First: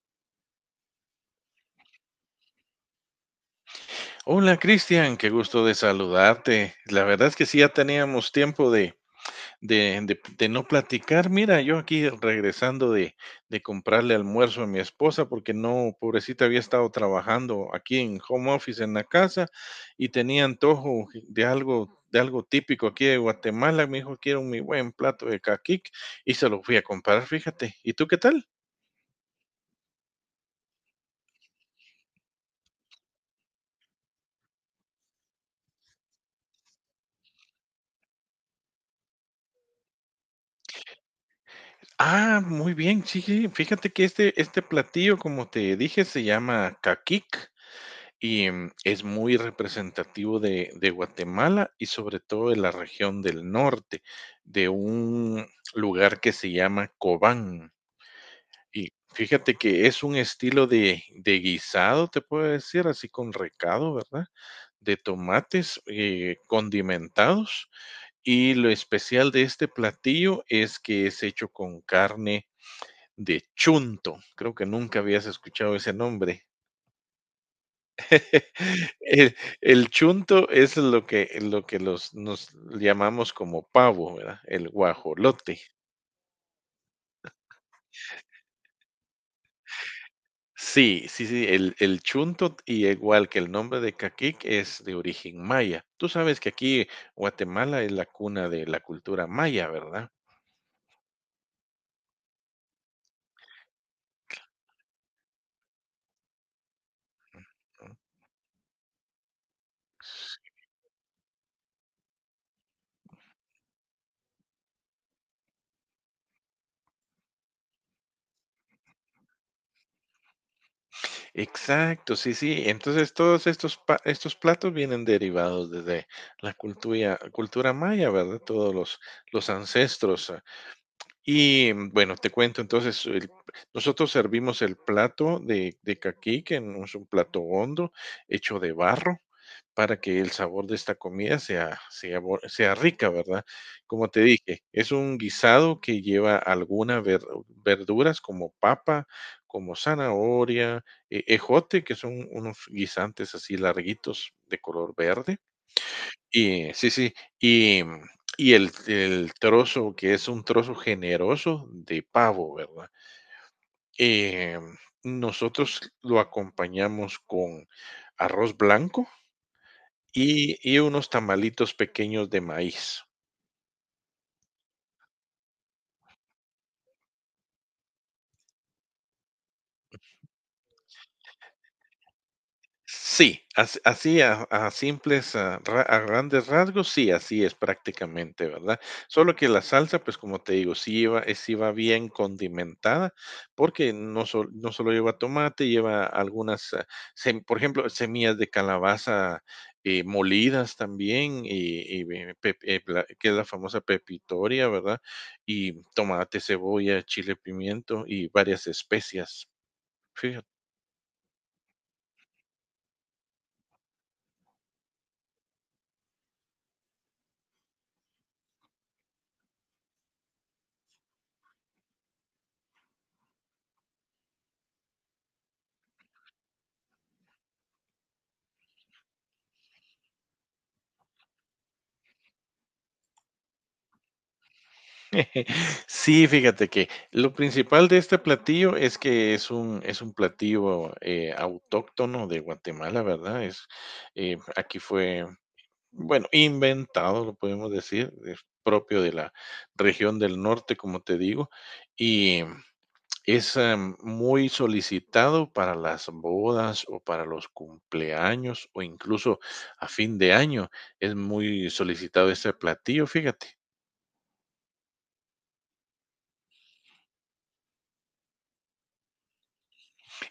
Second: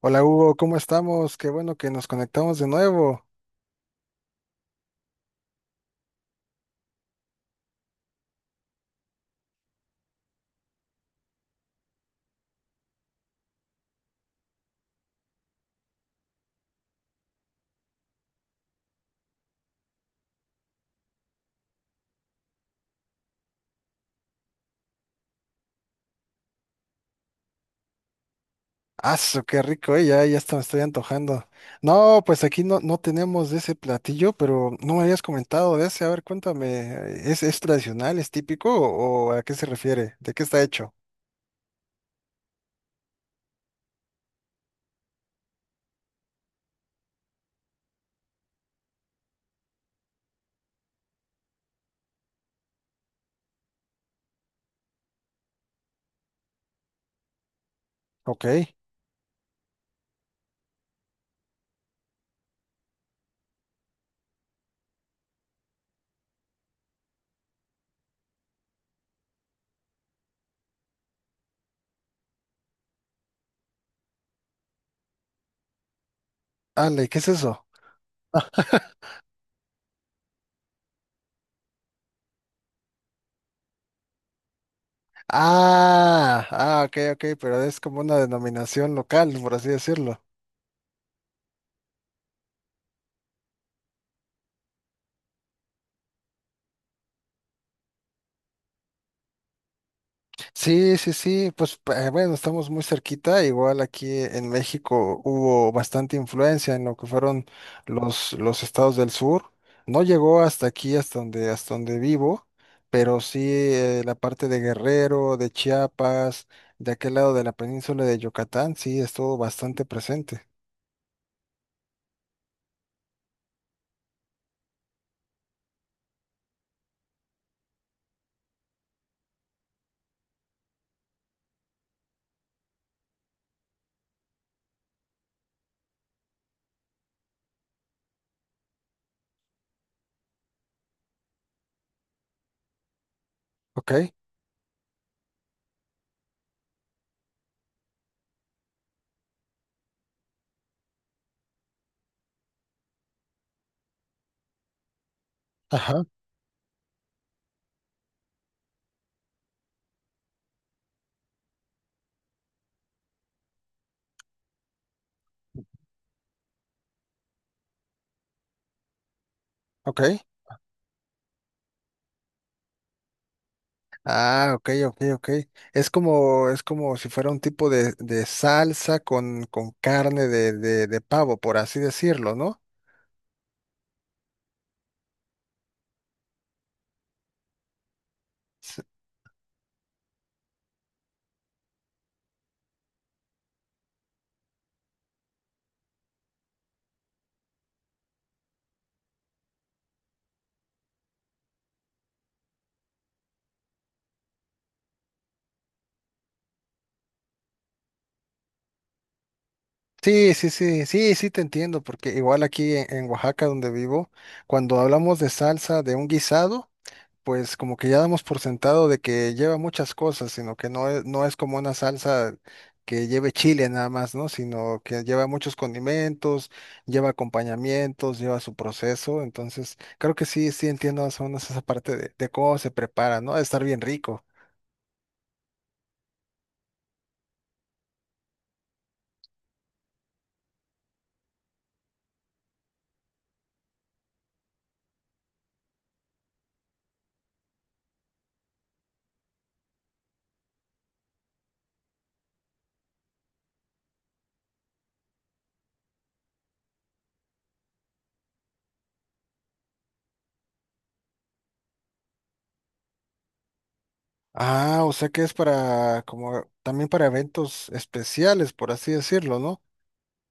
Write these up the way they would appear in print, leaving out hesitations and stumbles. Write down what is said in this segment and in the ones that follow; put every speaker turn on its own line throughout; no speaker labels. Hola Hugo, ¿cómo estamos? Qué bueno que nos conectamos de nuevo.
Hola Cristian, qué gusto de saludarte. La verdad es que sí, ya teníamos tiempo de, de no platicar. Mira, yo aquí regresando de comprarle almuerzo a mi esposa porque no, pobrecita, había estado trabajando aquí en home office en la casa y tenía antojo de algo típico aquí de Guatemala. Me dijo, quiero mi buen plato de caquic y se lo fui a comprar, fíjate. ¿Y tú qué tal?
¡Aso, qué rico, Ya, hasta me estoy antojando. No, pues aquí no tenemos de ese platillo, pero no me habías comentado de ese. A ver, cuéntame, ¿ es tradicional, es típico o ¿a qué se refiere? ¿De qué está hecho?
Ah, muy bien, sí, sí, fíjate que este platillo, como te dije, se llama caquic. Es muy representativo de Guatemala y sobre todo de la región del norte, de un lugar que se llama Cobán.
Ok.
Y fíjate que es un estilo de guisado, te puedo decir, así con recado, ¿verdad? De tomates condimentados. Y lo especial de este platillo es que es hecho con carne de chunto. Creo que nunca habías escuchado ese nombre.
Ale, ¿qué es eso?
El chunto es lo que los nos llamamos como pavo, ¿verdad? El guajolote.
Ah, ok, ok, pero es como una denominación local, por así decirlo.
Sí, sí, sí, el chunto, y igual que el nombre de caquic, es de origen maya. Tú sabes que aquí Guatemala es la cuna de la cultura maya, ¿verdad?
Sí, sí, sí, pues bueno, estamos muy cerquita, igual aquí en México hubo bastante influencia en lo que fueron los estados del sur, no llegó hasta aquí, hasta hasta donde vivo, pero sí, la parte de Guerrero, de Chiapas, de aquel lado de la península de Yucatán, sí estuvo bastante presente.
Exacto, sí, sí. Entonces, todos estos platos vienen derivados desde la cultura maya, ¿verdad? Todos los ancestros. Y bueno, te cuento entonces, nosotros servimos el plato de caqui, que no es un plato hondo, hecho de barro, para que el sabor de esta comida sea, sea rica, ¿verdad?
¿Ok?
Como te dije, es un guisado que lleva algunas verduras como papa, como zanahoria, ejote, que son unos guisantes así larguitos de color verde
Ajá,
y sí, sí, y y el trozo, que es un trozo generoso de pavo, ¿verdad? Em, Nosotros lo acompañamos con arroz blanco
ok.
y unos tamalitos pequeños de maíz.
Ah, ok, ok, ok. Es como si fuera un tipo de salsa con carne de pavo, por así decirlo, ¿no?
Sí, así a simples, a grandes rasgos, sí, así es prácticamente, ¿verdad?
S-
Solo que la salsa, pues como te digo, sí lleva, sí va bien condimentada, porque no, no solo lleva tomate, lleva algunas, por ejemplo, semillas de calabaza molidas también, y, que es la famosa pepitoria, ¿verdad? Y tomate, cebolla, chile, pimiento y varias especias,
Sí,
fíjate.
sí, sí, sí, sí te entiendo, porque igual aquí en Oaxaca donde vivo, cuando hablamos de salsa de un guisado, pues como que ya damos por sentado de que lleva muchas cosas, sino que no es como una salsa que lleve chile nada más, ¿no? Sino que lleva muchos condimentos, lleva acompañamientos, lleva su proceso. Entonces, creo que sí, sí entiendo más o menos esa parte de cómo se prepara, ¿no? De estar bien rico.
Sí, fíjate que lo principal de este platillo es que es un platillo autóctono de Guatemala, ¿verdad? Eh, aquí fue, bueno, inventado, lo podemos decir, es propio de la región del norte, como te digo, y es muy solicitado para las bodas o para los cumpleaños o incluso a fin de año. Es muy solicitado este platillo, fíjate.
Ah, o sea que es para, como, también para eventos especiales, por así decirlo, ¿no?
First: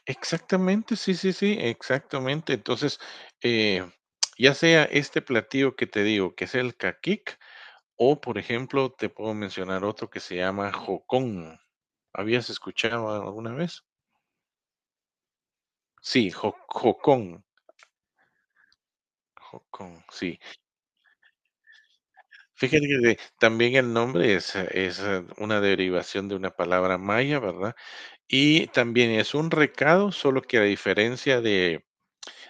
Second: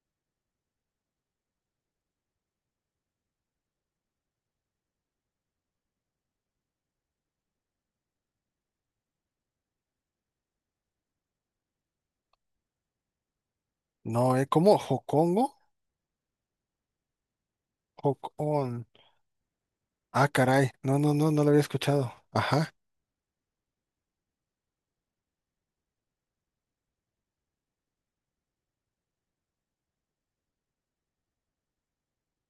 Exactamente, sí, sí, sí, exactamente. Entonces, eh, ya sea este platillo que te digo, que es el caquic, o por ejemplo, te puedo mencionar otro que se llama jocón. ¿Habías escuchado alguna vez?
No, ¿eh? ¿Cómo? ¿Jocongo?
Sí, jocón,
Jocón.
jocón,
Ah,
sí.
caray. No, no lo había escuchado. Ajá.
Fíjate que también el nombre es, una derivación de una palabra maya, ¿verdad? Y también es un recado, solo que a diferencia de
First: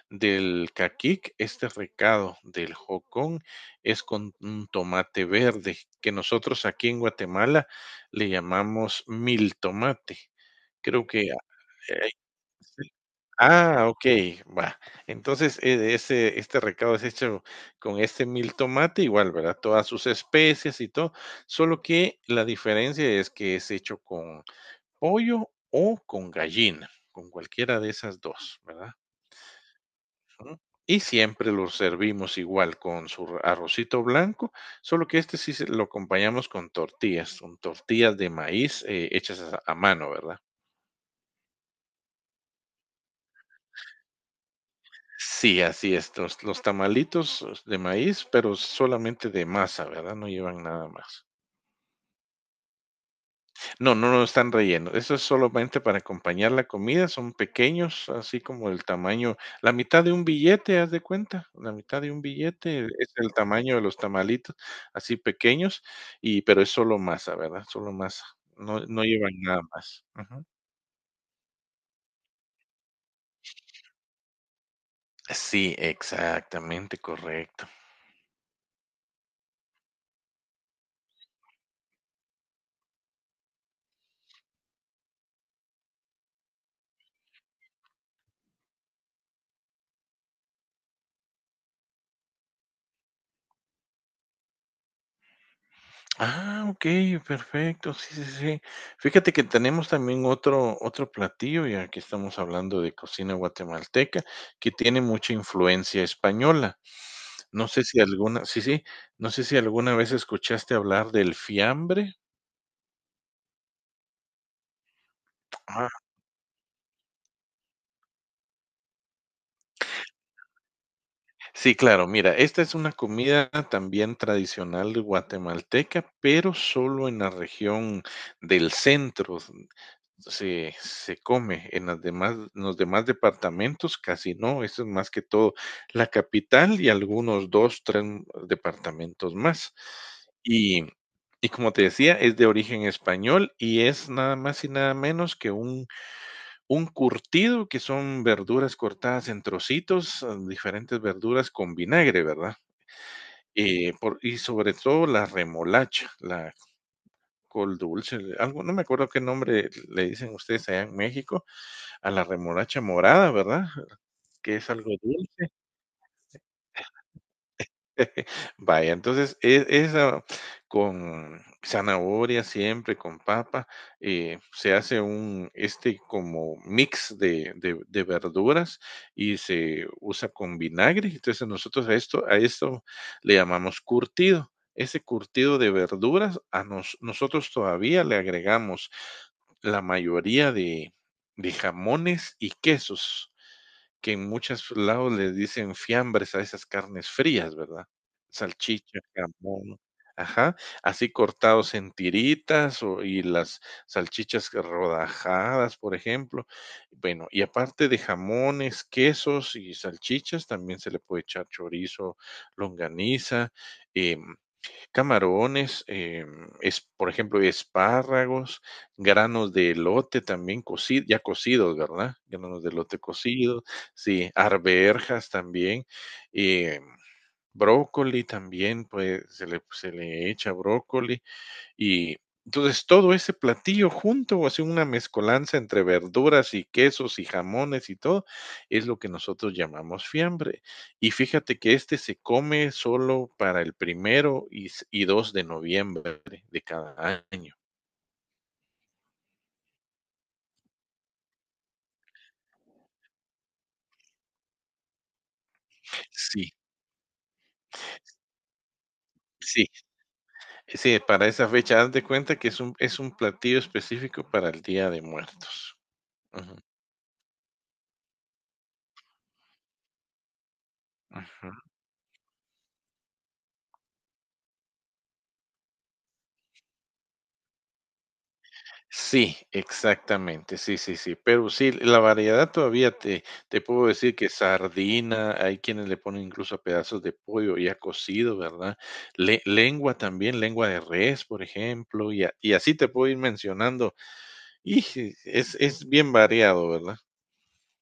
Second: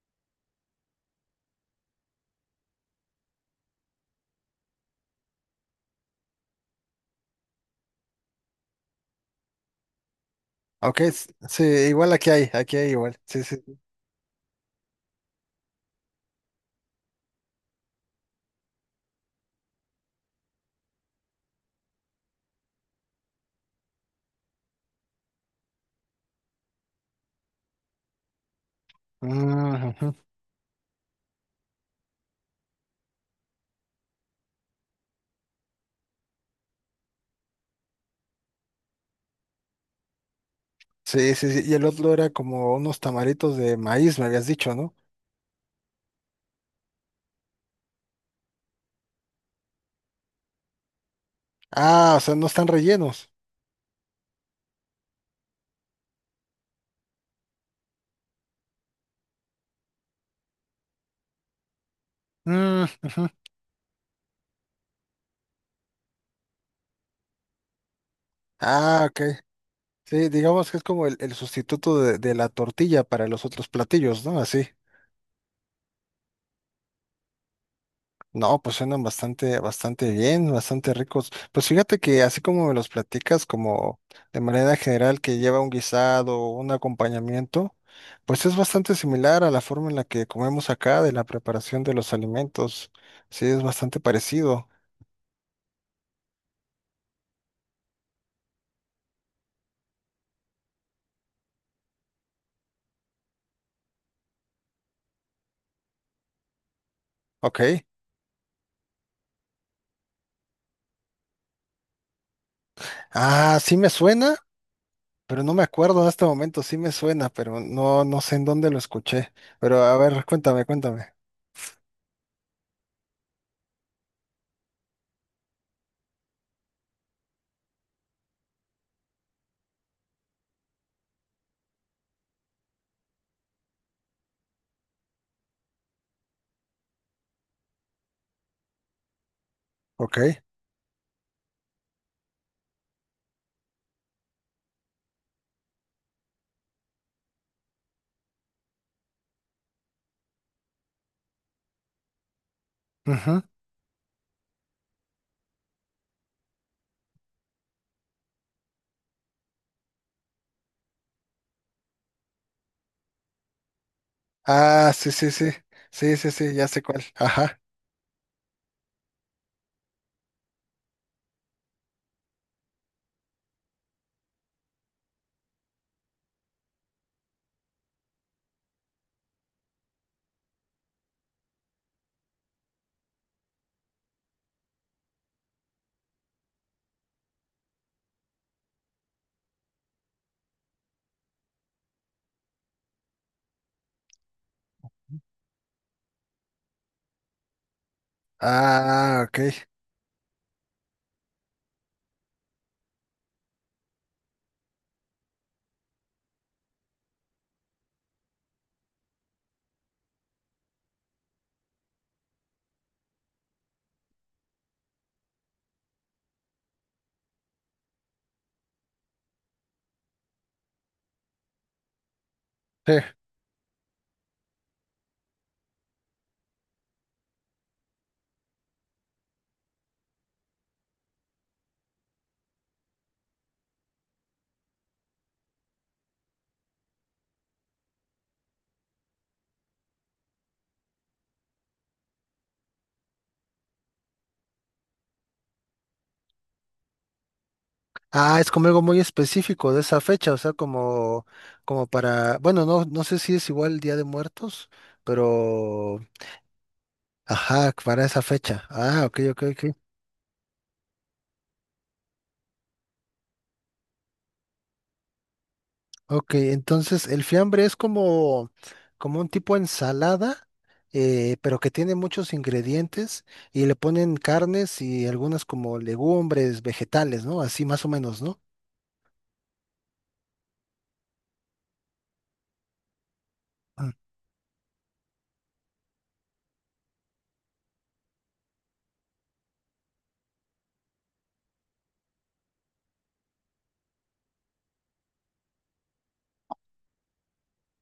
del caquic, este recado del jocón es con un tomate verde, que nosotros aquí en Guatemala le llamamos mil tomate.
Ok,
Creo que
sí, igual aquí hay igual. Sí, sí.
okey, va. Entonces, ese este recado es hecho con este mil tomate igual, ¿verdad? Todas sus especies y todo, solo que la diferencia es que es hecho con pollo o con gallina, con cualquiera de esas 2, ¿verdad?
Mm, ujú.
Ujú. Y siempre lo servimos igual con su arrocito blanco, solo que este sí lo acompañamos con tortillas, son tortillas de maíz hechas a mano, ¿verdad?
Sí, sí, sí. Y el otro era como unos tamaritos de maíz, me habías dicho, ¿no?
Sí, así es, los tamalitos de maíz, pero solamente de masa, ¿verdad? No llevan nada más.
Ah, o sea, no están rellenos.
No, no, no están rellenos. Eso es solamente para acompañar la comida. Son pequeños, así como el tamaño, la mitad de un billete, haz de cuenta. La mitad de un
Mm,
billete es
ujú.
el tamaño de los tamalitos, así pequeños, y pero es solo masa, ¿verdad? Solo masa. No, no
Ah, ok.
llevan nada más.
Sí,
Ujú.
digamos que es como el sustituto de la tortilla para los otros platillos, ¿no? Así.
Sí, exactamente, correcto.
No, pues suenan bastante, bastante bien, bastante ricos. Pues fíjate que así como me los platicas, como de manera general que lleva un guisado, un acompañamiento, pues es bastante similar a la forma en la que comemos acá de la preparación de los alimentos. Sí, es bastante parecido.
Ah, okey, perfecto. Sí, sí, sí. Fíjate que tenemos también otro platillo, ya que estamos hablando de cocina guatemalteca, que tiene mucha influencia española.
Ok.
No sé si alguna sí, sí, no sé si alguna vez escuchaste hablar del fiambre.
Ah, sí me suena, pero no me
Ah,
acuerdo en este momento. Sí me suena, pero no, no sé en dónde lo escuché. Pero a ver, cuéntame, cuéntame.
sí, claro, mira, esta es una comida también tradicional guatemalteca, pero solo en la región del centro. Se come en las demás, en los demás departamentos, casi no, eso es más que todo la capital y algunos dos, tres departamentos más.
Ok.
Y, y como te decía, es de origen español y es nada más y nada menos que un curtido, que son verduras cortadas en trocitos, diferentes verduras con vinagre, ¿verdad?
Ujú.
Y sobre todo la remolacha, la col dulce, algo, no me acuerdo qué nombre le dicen ustedes allá en México, a la remolacha morada, ¿verdad? Que es algo
Ah, sí, sí, sí.
dulce.
Sí, sí, sí, ya sé cuál. Ajá.
Vaya, entonces, esa con zanahoria siempre, con papa, se hace un, este, como mix de de verduras y se usa con vinagre. Entonces, nosotros a esto le llamamos curtido. Ese curtido de verduras a nosotros todavía le agregamos la mayoría de jamones y quesos, que en muchos lados le dicen fiambres a esas carnes frías, ¿verdad? Salchicha,
Ah, ok.
jamón, ajá, así cortados en tiritas o y las salchichas que rodajadas, por ejemplo. Bueno, y aparte de jamones, quesos y salchichas, también se le puede echar chorizo, longaniza, em, camarones, por ejemplo, espárragos, granos de elote también cocido, ya cocidos, ¿verdad? Granos de
Sí.
elote cocidos, sí, arvejas también, em, brócoli también, pues se le echa brócoli, y entonces todo ese platillo junto, hace una mezcolanza entre verduras y quesos y jamones y todo, es lo que nosotros llamamos fiambre. Y fíjate que este se come solo para el primero y, y 2 de noviembre de cada año.
Ah, es como algo muy específico de esa fecha, o sea, como, como para, bueno, no, no sé si es igual Día de Muertos, pero,
Sí,
ajá, para esa fecha. Ah, ok, ok,
sí,
ok.
sí, para esa fecha, haz de cuenta que es un platillo específico para el Día de Muertos.
Ok,
Ujú,
entonces el fiambre es como, como un tipo ensalada,
ujú.
pero que tiene muchos ingredientes y le ponen carnes y algunas como legumbres, vegetales, ¿no? Así más o menos, ¿no?
Sí, exactamente, sí, sí, sí, pero sí, la variedad todavía te puedo decir que sardina, hay quienes le ponen incluso a pedazos de pollo ya cocido, ¿verdad? Le lengua también, lengua de res, por ejemplo, y así te puedo ir mencionando, y sí, es bien variado, ¿verdad?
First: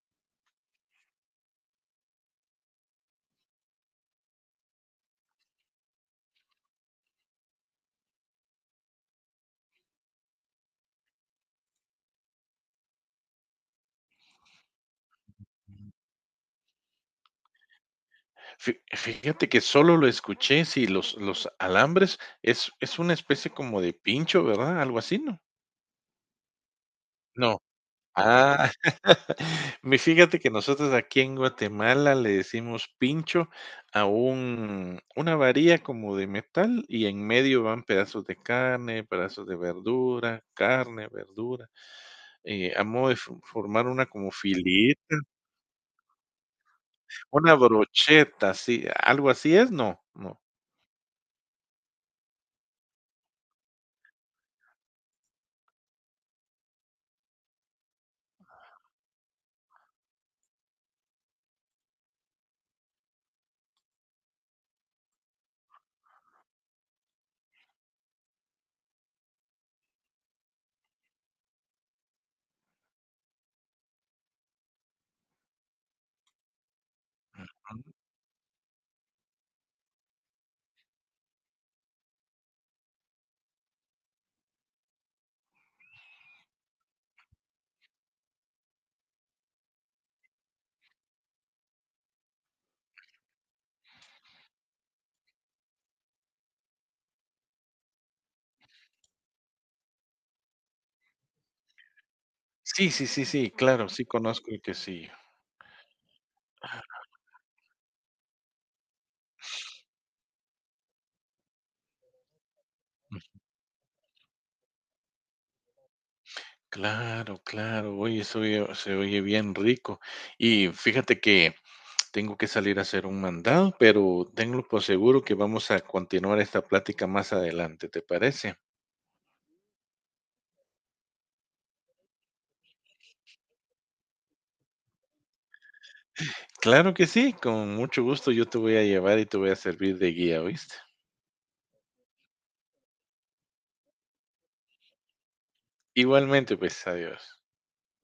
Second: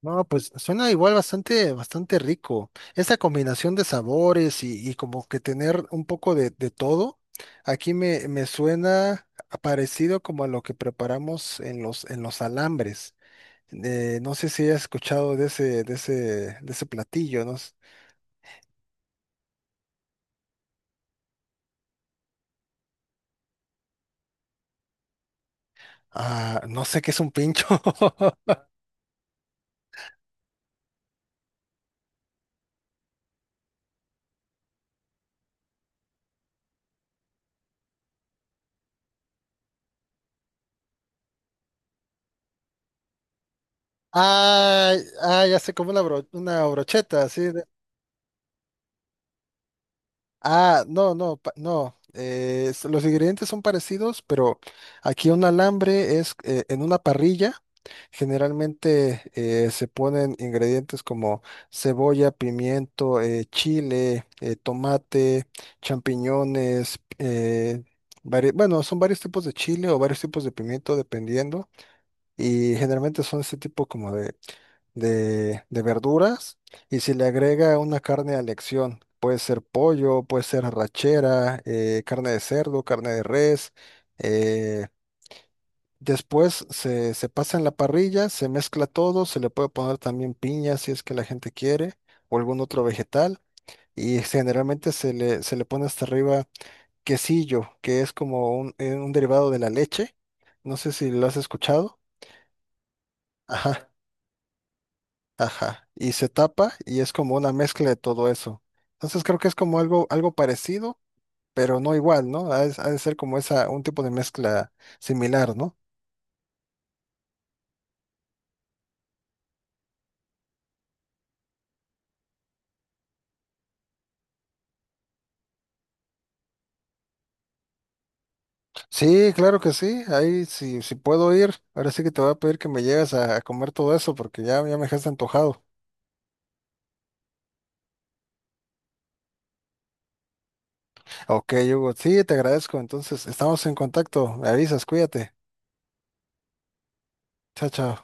No, pues suena igual bastante, bastante rico. Esta combinación de sabores y como que tener un poco de todo, aquí me suena parecido como a lo que preparamos en en los alambres. No sé si has escuchado de de ese platillo, no,
Fi fíjate que solo lo escuché, sí, los alambres es una especie como de pincho, ¿verdad? Algo así, ¿no?
ah, no sé qué es un
No.
pincho.
Ah, mi fíjate que nosotros aquí en Guatemala le decimos pincho a un una varilla como de metal y en medio van pedazos de carne, pedazos de verdura, carne, verdura, a modo de fo formar una como fili
Ah, ah, ya sé, como una, una brocheta, así.
una brocheta, sí, ¿algo así es? No, no.
Ah, no, no, no. Los ingredientes son parecidos, pero aquí un alambre es, en una parrilla. Generalmente, se ponen ingredientes como cebolla, pimiento, chile, tomate, champiñones. Bueno, son varios tipos de chile o varios tipos de pimiento, dependiendo, y generalmente son ese tipo como de verduras y si le agrega una carne a elección. Puede ser pollo, puede ser arrachera, carne de cerdo, carne de res. eh, Después se pasa en la parrilla, se mezcla todo, se le puede poner también piña si es que la gente quiere o algún otro vegetal, y generalmente se le pone hasta arriba quesillo, que es como un derivado de la leche. No sé si lo has escuchado.
Sí, sí, sí, sí,
Ajá.
claro, sí conozco el quesillo.
Ajá, y se tapa y es como una mezcla de todo eso. Entonces creo que es como algo, algo parecido, pero no igual, ¿no? Ha de ser como esa, un tipo de mezcla similar, ¿no?
Claro, claro, oye, eso oye se oye bien rico. Y fíjate que tengo que salir a hacer un mandado, pero tenlo por seguro que vamos a continuar esta plática más adelante, ¿te parece?
Sí, claro que sí, ahí sí, sí puedo ir. Ahora sí que te voy a pedir que me lleves a comer todo eso porque ya, ya me dejaste antojado.
Claro que sí, con mucho gusto yo te voy a llevar y te voy a servir de guía, ¿oíste?
Ok, Hugo, sí, te agradezco. Entonces, estamos en contacto. Me avisas, cuídate.
Igualmente, pues, adiós.
Chao, chao.